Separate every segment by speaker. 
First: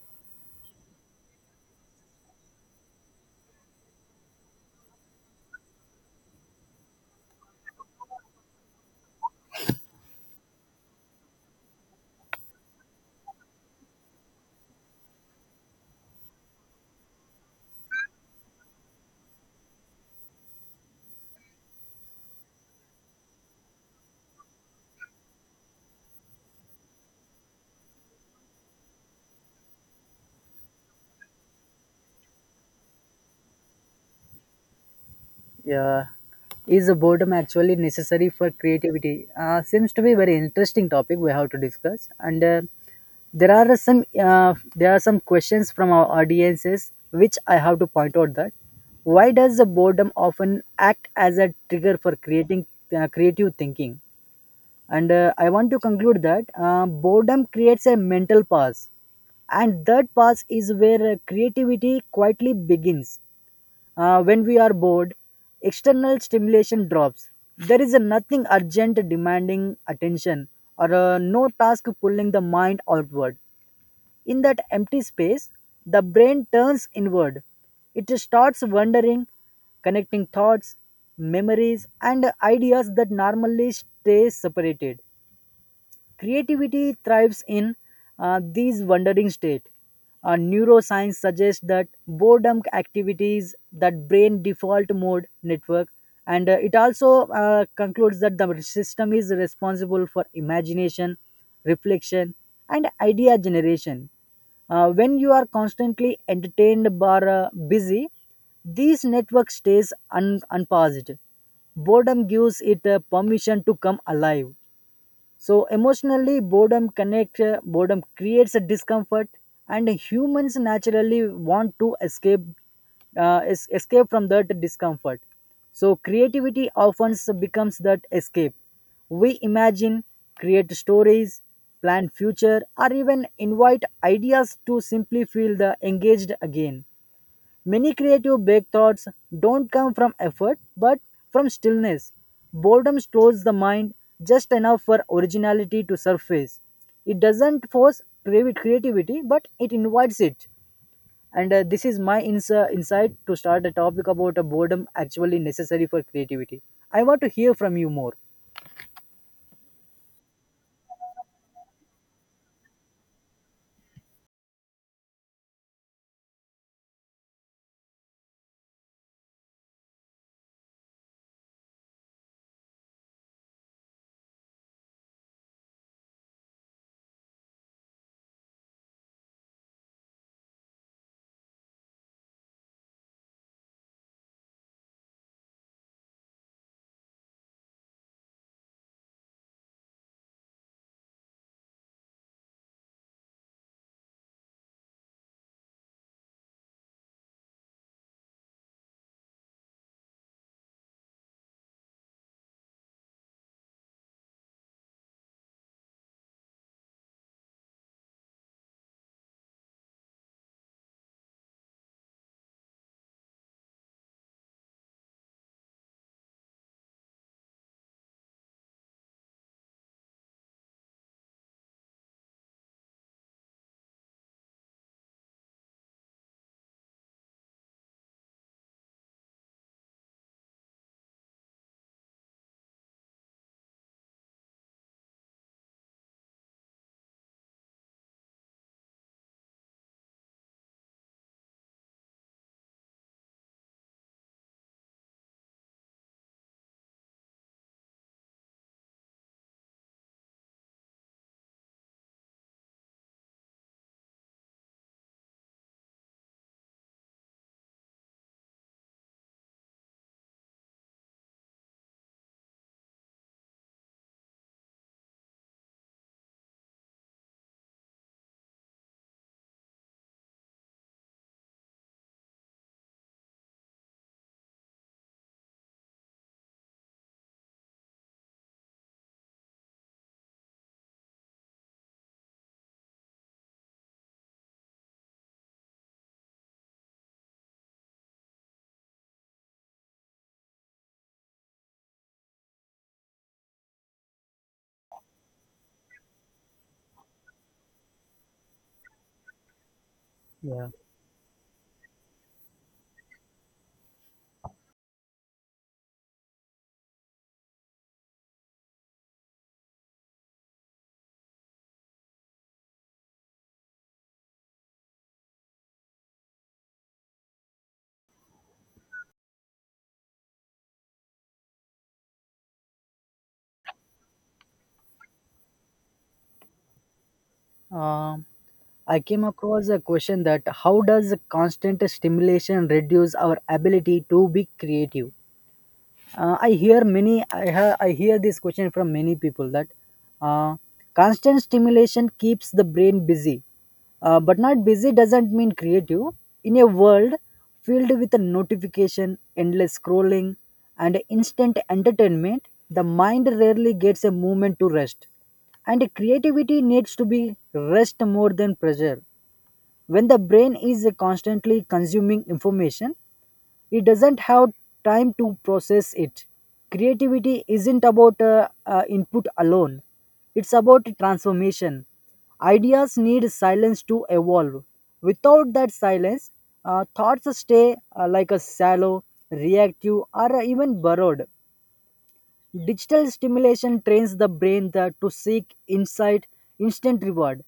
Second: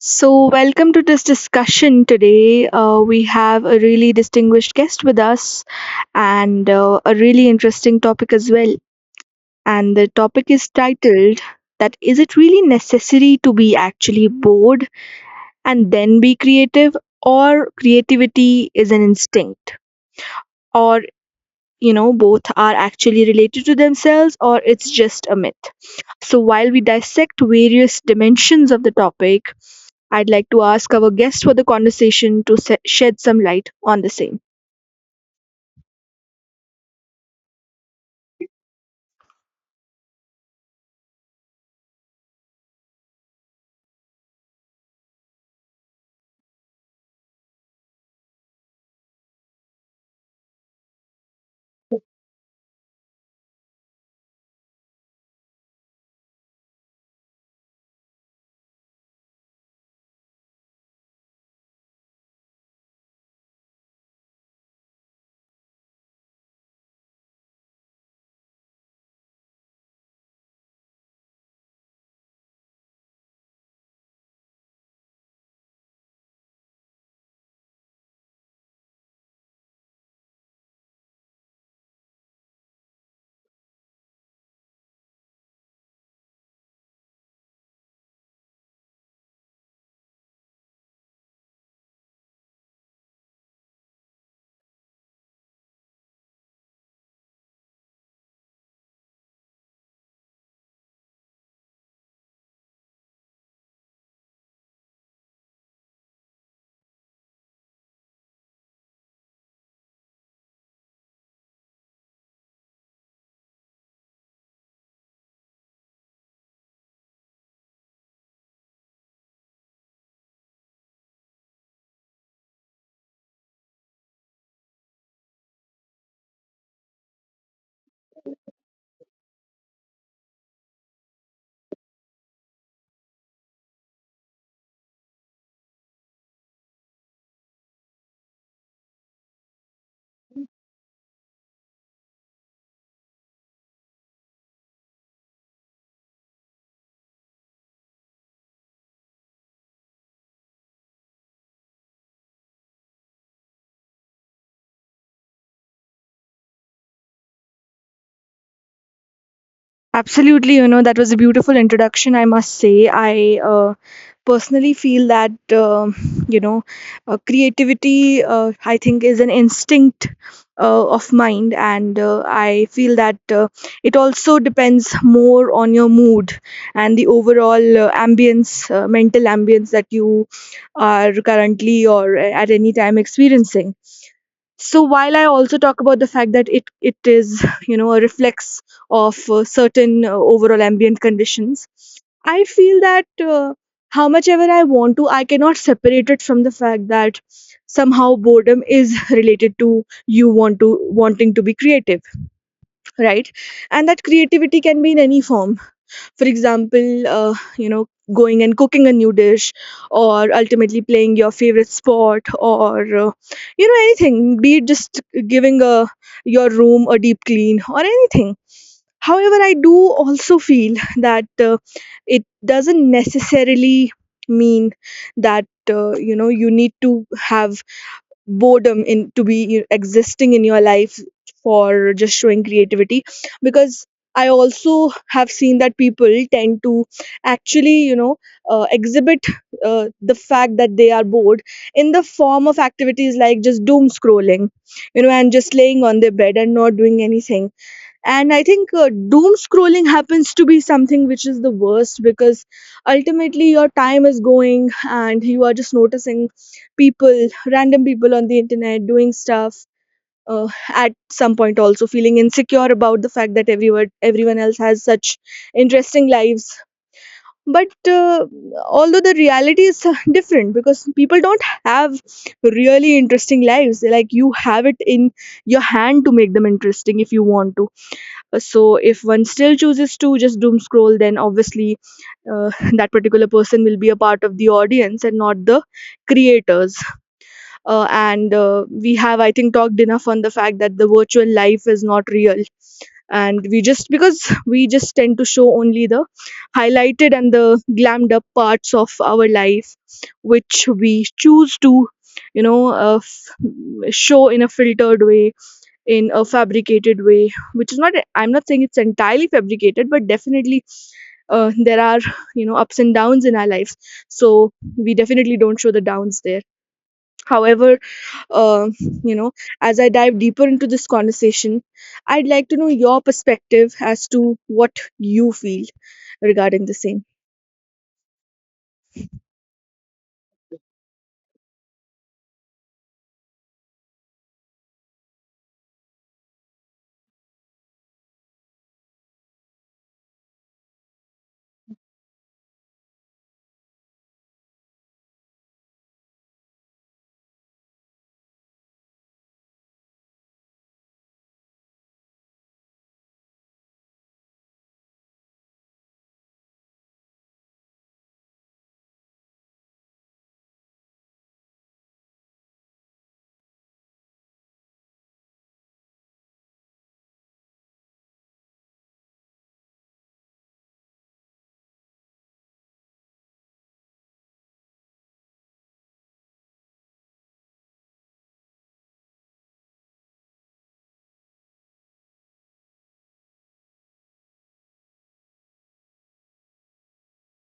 Speaker 1: So, welcome to this discussion today. We have a really distinguished guest with us and a really interesting topic as well. And the topic is titled, that is, it really necessary to be actually bored and then be creative, or creativity is an instinct, or you know both are actually related to themselves, or it's just a myth. So while we dissect various dimensions of the topic, I'd like to ask our guest for the conversation to shed some light on the same.
Speaker 2: Yeah. Is the boredom actually necessary for creativity? Seems to be very interesting topic we have to discuss. And there are some There are some questions from our audiences which I have to point out that why does the boredom often act as a trigger for creating creative thinking? And I want to conclude that boredom creates a mental pause, and that pause is where creativity quietly begins. When we are bored, external stimulation drops. There is a nothing urgent demanding attention, or no task pulling the mind outward. In that empty space, the brain turns inward. It starts wondering, connecting thoughts, memories, and ideas that normally stay separated. Creativity thrives in these wandering state. Neuroscience suggests that boredom activities that brain default mode network, and it also concludes that the system is responsible for imagination, reflection, and idea generation. When you are constantly entertained or busy, this network stays unpaused. Boredom gives it permission to come alive. So emotionally, boredom creates a discomfort, and humans naturally want to escape, escape from that discomfort. So creativity often becomes that escape. We imagine, create stories, plan future, or even invite ideas to simply feel the engaged again. Many creative breakthroughs don't come from
Speaker 1: Mm.
Speaker 2: effort but from stillness. Boredom slows the mind just enough for originality to surface. It doesn't force creativity but it invites it. And this is my insight to start a topic about a boredom actually necessary for creativity. I want to hear from you more.
Speaker 1: Absolutely, you know, that was a beautiful introduction, I must say. I personally feel that you know creativity, I think, is an instinct of mind, and I feel that it also depends more on your mood and the overall ambience, mental ambience, that you are currently or at any time experiencing. So while I also talk about the fact that it is, you know, a reflex of certain overall ambient conditions, I feel that how much ever I want to, I cannot separate it from the fact that somehow boredom is related to you want to wanting to be creative, right? And that creativity can be in any form. For example, you know, going and cooking a new dish, or ultimately playing your favorite sport, or you know, anything, be it just giving a your room a deep clean, or anything. However, I do also feel that it doesn't necessarily mean that, you know, you need to have boredom in to be existing in your life for just showing creativity. Because I also have seen that people tend to actually, you know, exhibit the fact that they are bored in the form of activities like just doom scrolling, you know, and just laying on their bed and not doing anything. And I think doom scrolling happens to be something which is the worst, because ultimately your time is going and you are just noticing people random people on the internet doing stuff, at some point also feeling insecure about the fact that everyone else has such interesting lives. But although the reality is different, because people don't have really interesting lives. They're like, you have it in your hand to make them interesting if you want to. So if one still chooses to just doom scroll, then obviously uh, that particular person will be a part of the audience and not the creators. And we have, I think, talked enough on the fact that the virtual life is not real, and we just, because we just tend to show only the highlighted and the glammed up parts of our life, which
Speaker 2: Yeah.
Speaker 1: we choose to, you know, show in a filtered way, in a fabricated way, which is not, I'm not saying it's entirely fabricated, but definitely there are, you know, ups and downs in our lives. So we definitely don't show the downs there. However, uh, you know as I dive deeper into this conversation, I'd like to know your perspective as to what you feel regarding the same.
Speaker 2: Um, I came across a question that how does constant stimulation reduce our ability to be creative? I hear this question from many people that uh, constant stimulation keeps the brain busy, but not busy doesn't mean creative. In a world filled with a notification, endless scrolling, and instant entertainment, the mind rarely gets a moment to rest, and creativity needs to be rest more than pressure. When the brain is constantly consuming information, it doesn't have time to process it. Creativity isn't about input alone. It's about transformation. Ideas need silence to evolve. Without that silence, thoughts stay like a shallow, reactive or even borrowed. Digital stimulation trains the brain to seek insight, instant reward.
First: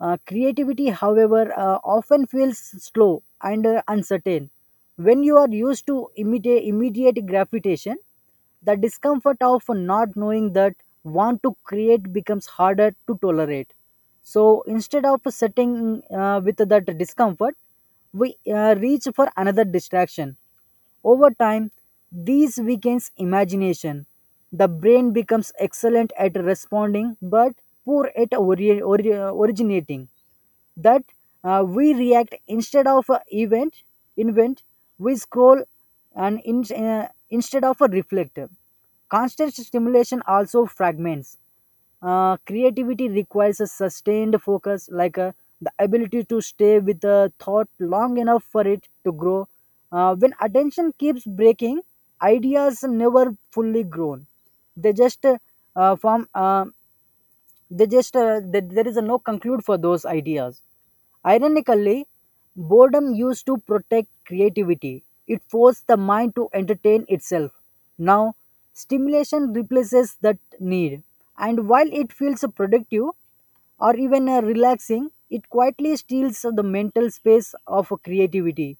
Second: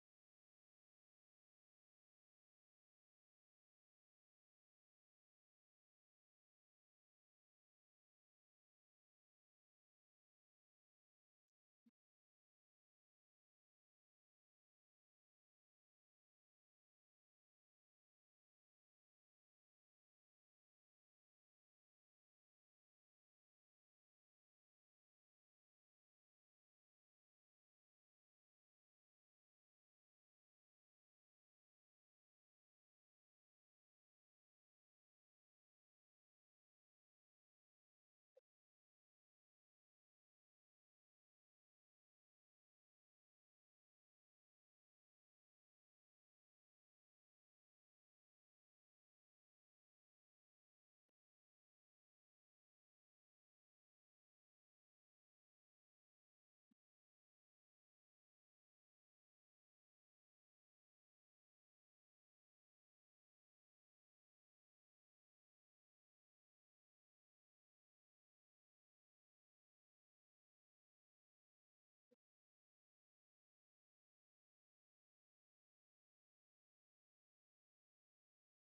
Speaker 2: Creativity, however, often feels slow and uncertain. When you are used to immediate gratification, the discomfort of not knowing that want to create becomes harder to tolerate. So instead of sitting with that discomfort, we reach for another distraction. Over time, these weakens imagination. The brain becomes excellent at responding but poor at originating. That we react instead of a event, invent, we scroll and instead of a reflector. Constant stimulation also fragments. Uh, creativity requires a sustained focus, like the ability to stay with a thought long enough for it to grow. Uh, when attention keeps breaking, ideas never fully grown. They just form they just th- there is a no conclude for those ideas. Ironically, boredom used to protect creativity. It forced the mind to entertain itself. Now, stimulation replaces that need. And while it feels productive, or even relaxing, it quietly steals the mental space of creativity.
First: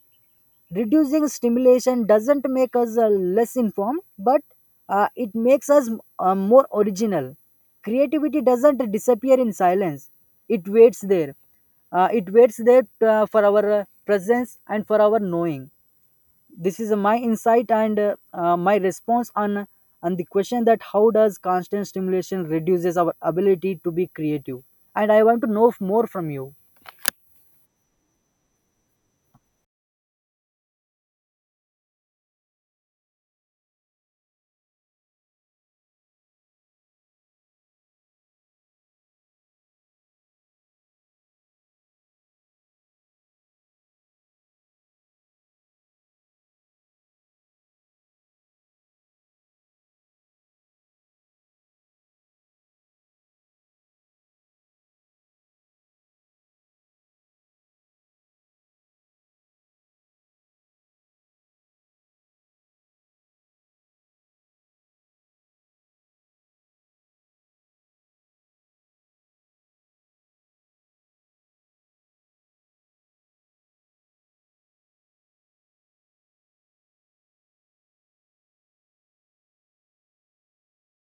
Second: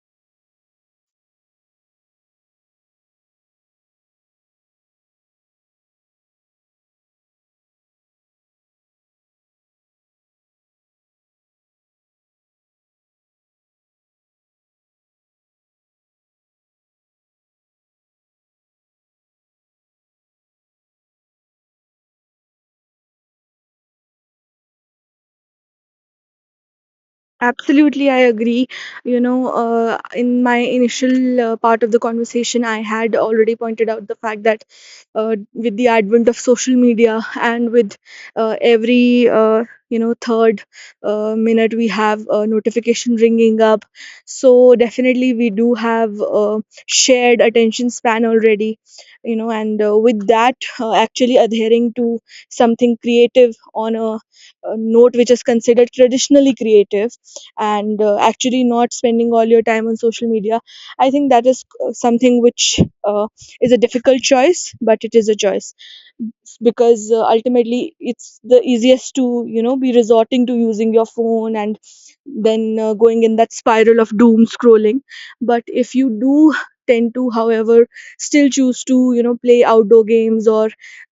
Speaker 2: Reducing stimulation doesn't make us less informed, but it makes us more original. Creativity doesn't disappear in silence, it waits there. It waits there for our presence and for our knowing. This is my insight and my response on the question that how does constant stimulation reduces our ability to be creative, and I want to know more from you.
Speaker 1: Absolutely, I agree. You know, in my initial part of the conversation, I had already pointed out the fact that with the advent of social media, and with every you know, third minute we have a notification ringing up, so definitely we do have a shared attention span already. You know, and with that, actually adhering to something creative on a note which is considered traditionally creative, and actually not spending all your time on social media, I think that is something which uh, is a difficult choice, but it is a choice. Because ultimately it's the easiest to, you know, be resorting to using your phone and then going in that spiral of doom scrolling. But if you do tend to, however, still choose to, you know, play outdoor games or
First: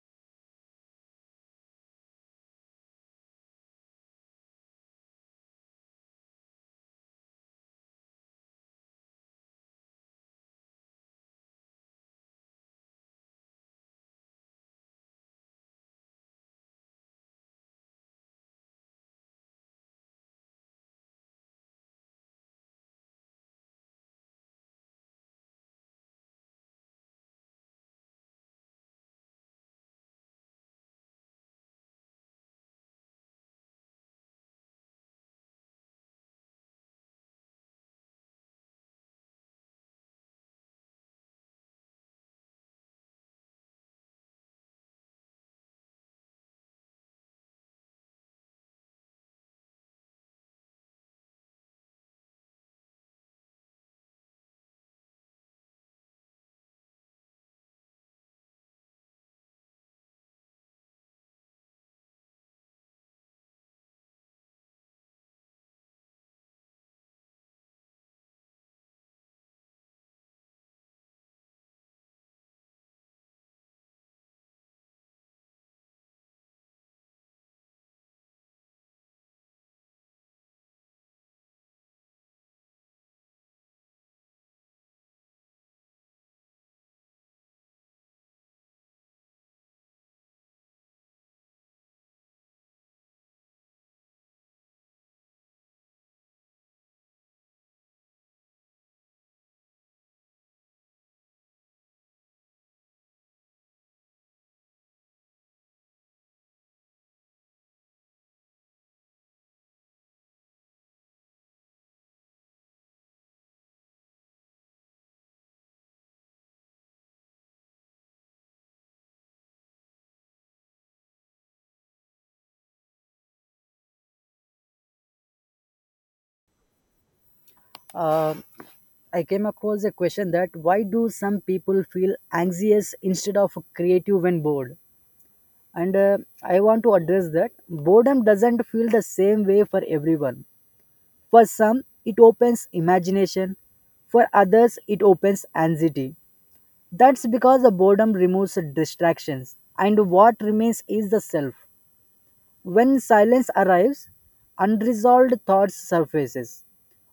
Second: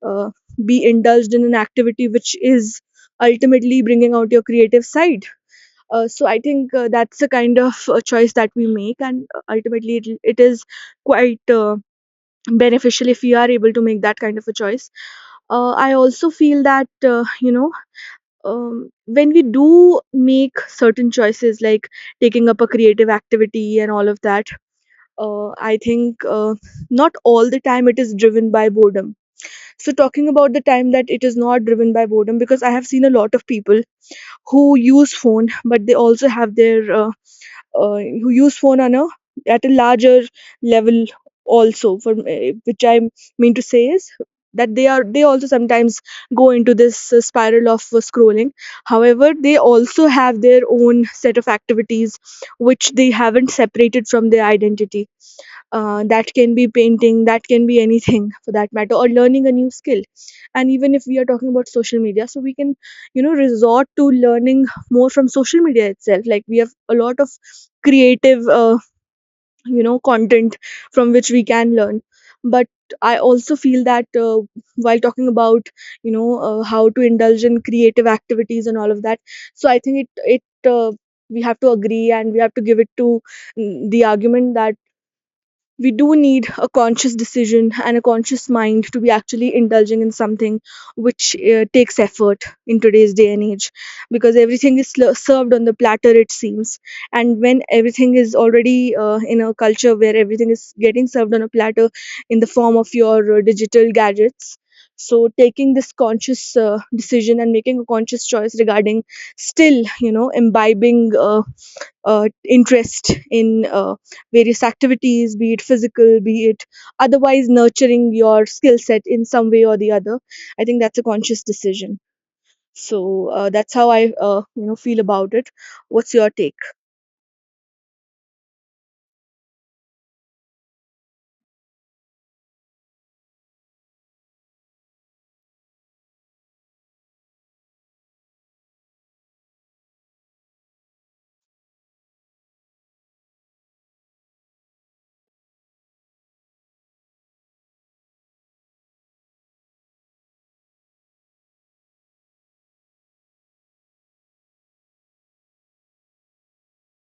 Speaker 1: uh, be indulged in an activity which is ultimately bringing out your creative side, so I think that's the kind of choice that we make, and ultimately it is quite beneficial if we are able to make that kind of a choice. I also feel that you know, when we do make certain choices, like taking up a creative activity and all of that, I think not all the time it is driven by boredom. So talking about the time that it is not driven by boredom, because I have seen a lot of people who use phone, but they also have their who use phone on a at a larger level also for which I mean to say is that they also sometimes go into this spiral of scrolling. However, they also have their own set of activities which they haven't separated from their identity. That can be painting, that can be anything for that matter, or learning a new skill. And even if we are talking about social media, so we can, you know, resort to learning more from social media itself. Like, we have a lot of creative you know, content from which we can learn. But I also feel that while talking about, you know, how to indulge in creative activities and all of that, so I think it it we have to agree, and we have to give it to, mm, the argument that we do need a conscious decision and a conscious mind to be actually indulging in something which takes effort in today's day and age. Because everything is served on the platter, it seems. And when everything is already in a culture where everything is getting served on a platter in the form of your digital gadgets, so taking this conscious decision and making a conscious choice regarding still, you know, imbibing interest in various activities, be it physical, be it otherwise nurturing your skill set in some way or the other. I think that's a conscious decision. So that's how I, you know, feel about it. What's your take?
Speaker 2: uh, I came across a question that why do some people feel anxious instead of creative when bored, and I want to address that boredom doesn't feel the same way for everyone. For some it opens imagination, for others it opens anxiety. That's because the boredom removes distractions, and what remains is the self. When silence arrives, unresolved thoughts surfaces.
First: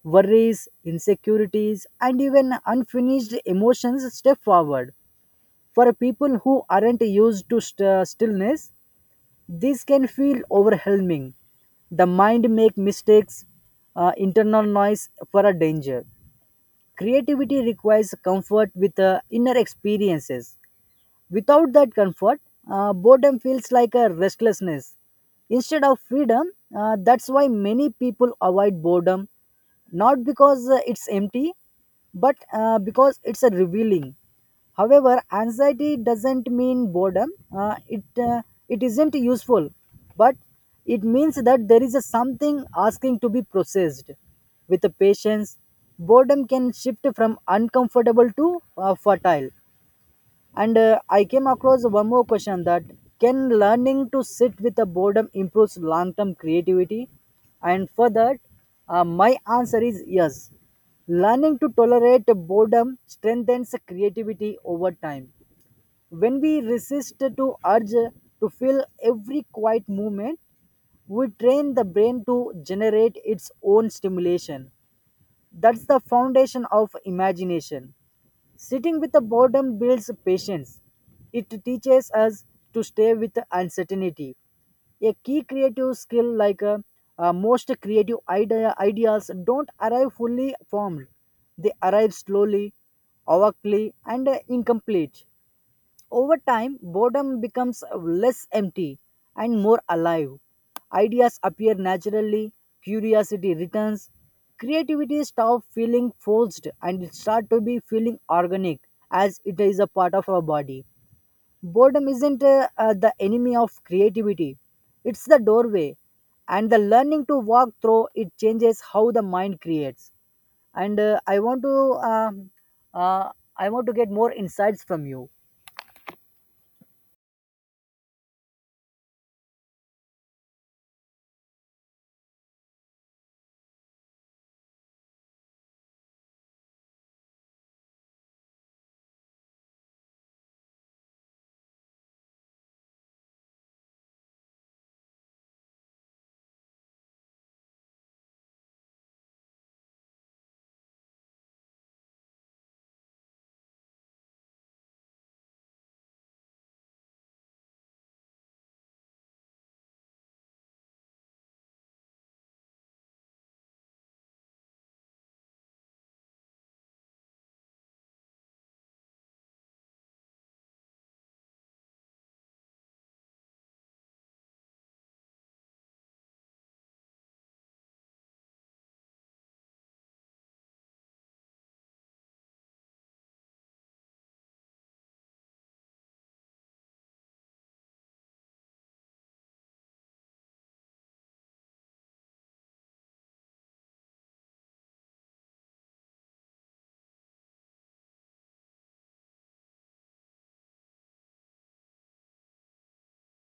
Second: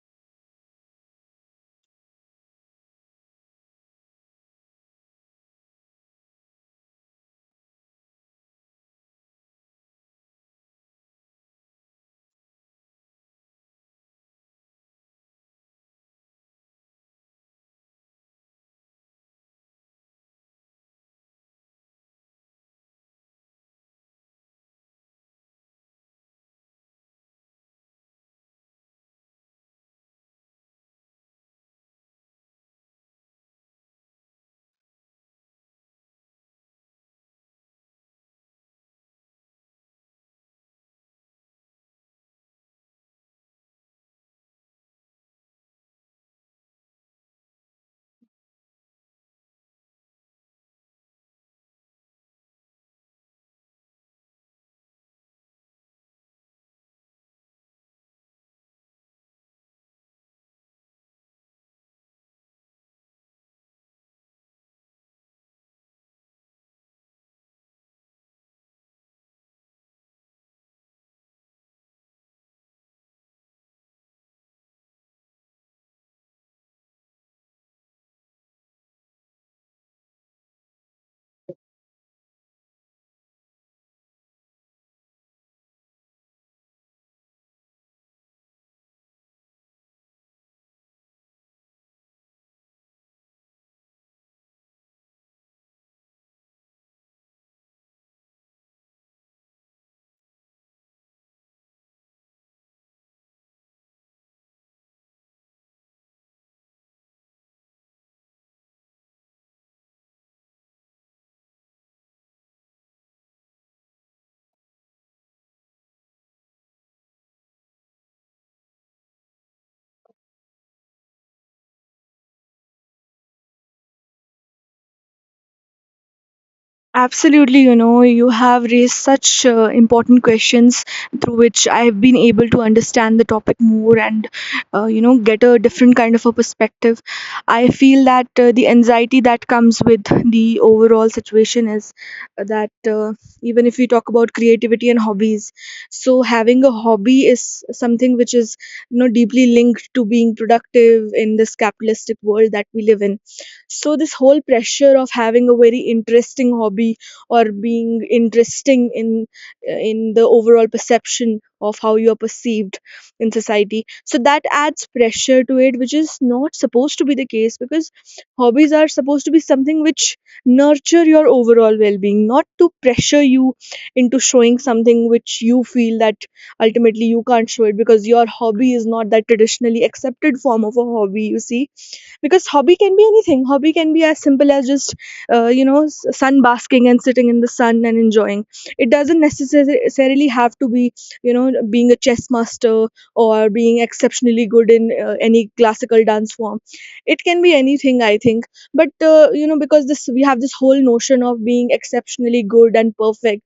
Speaker 2: Worries, insecurities, and even unfinished emotions step forward. For people who aren't used to stillness, this can feel overwhelming. The mind make mistakes, internal noise for a danger. Creativity requires comfort with inner experiences. Without that comfort, boredom feels like a restlessness instead of freedom. That's why many people avoid boredom, not because it's empty, but because it's a revealing. However, anxiety doesn't mean boredom. It isn't useful, but it means that there is a something asking to be processed. With the patience, boredom can shift from uncomfortable to fertile. And I came across one more question that can learning to sit with the boredom improves long term creativity? And for that, my answer is yes. Learning to tolerate boredom strengthens creativity over time. When we resist to urge to fill every quiet moment, we train the brain to generate its own stimulation. That's the foundation of imagination. Sitting with the boredom builds patience. It teaches us to stay with the uncertainty. A key creative skill like ideas don't arrive fully formed. They arrive slowly, awkwardly, and incomplete. Over time, boredom becomes less empty and more alive. Ideas appear naturally, curiosity returns, creativity stops feeling forced and it starts to be feeling organic as it is a part of our body. Boredom isn't the enemy of creativity, it's the doorway, and the learning to walk through it changes how the mind creates. And uh, I want to get more insights from you.
Speaker 1: Absolutely, you know, you have raised such important questions through which I have been able to understand the topic more, and, you know, get a different kind of a perspective. I feel that the anxiety that comes with the overall situation is that even if we talk about creativity and hobbies, so having a hobby is something which is, you know, deeply linked to being productive in this capitalistic world that we live in. So this whole pressure of having a very interesting hobby, or being interesting in, in the overall perception of how you are perceived in society, so that adds pressure to it, which is not supposed to be the case. Because hobbies are supposed to be something which nurture your overall well-being, not to pressure you into showing something which you feel that ultimately you can't show it, because your hobby is not that traditionally accepted form of a hobby, you see. Because hobby can be anything. Hobby can be as simple as just, you know, sun basking and sitting in the sun and enjoying. It doesn't necessarily have to be, you know, being a chess master, or being exceptionally good in any classical dance form. It can be anything, I think. But you know, because this, we have this whole notion of being exceptionally good and perfect,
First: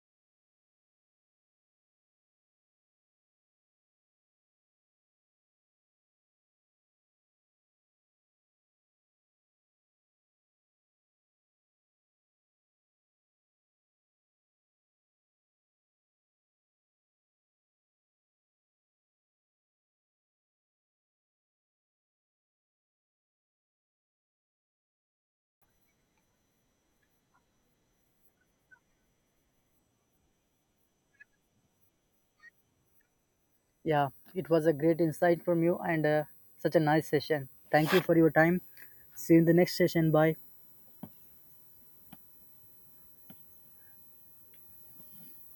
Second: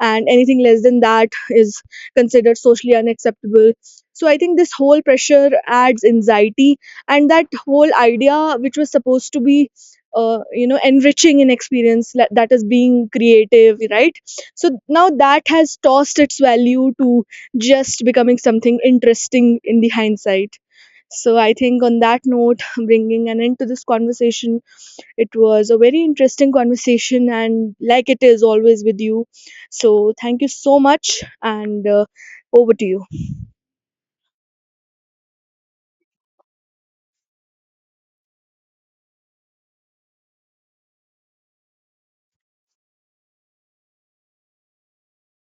Speaker 1: and anything less than that is considered socially unacceptable. So I think this whole pressure adds anxiety, and that whole idea which was supposed to be you know, enriching in experience, that is being creative, right? So now that has tossed its value to just becoming something interesting in the hindsight. So I think on that note, bringing an end to this conversation, it was a very interesting conversation, and like it is always with you. So thank you so much, and over to you.
Speaker 2: Yeah, it was a great insight from you and such a nice session. Thank you for your time. See you in the next session. Bye.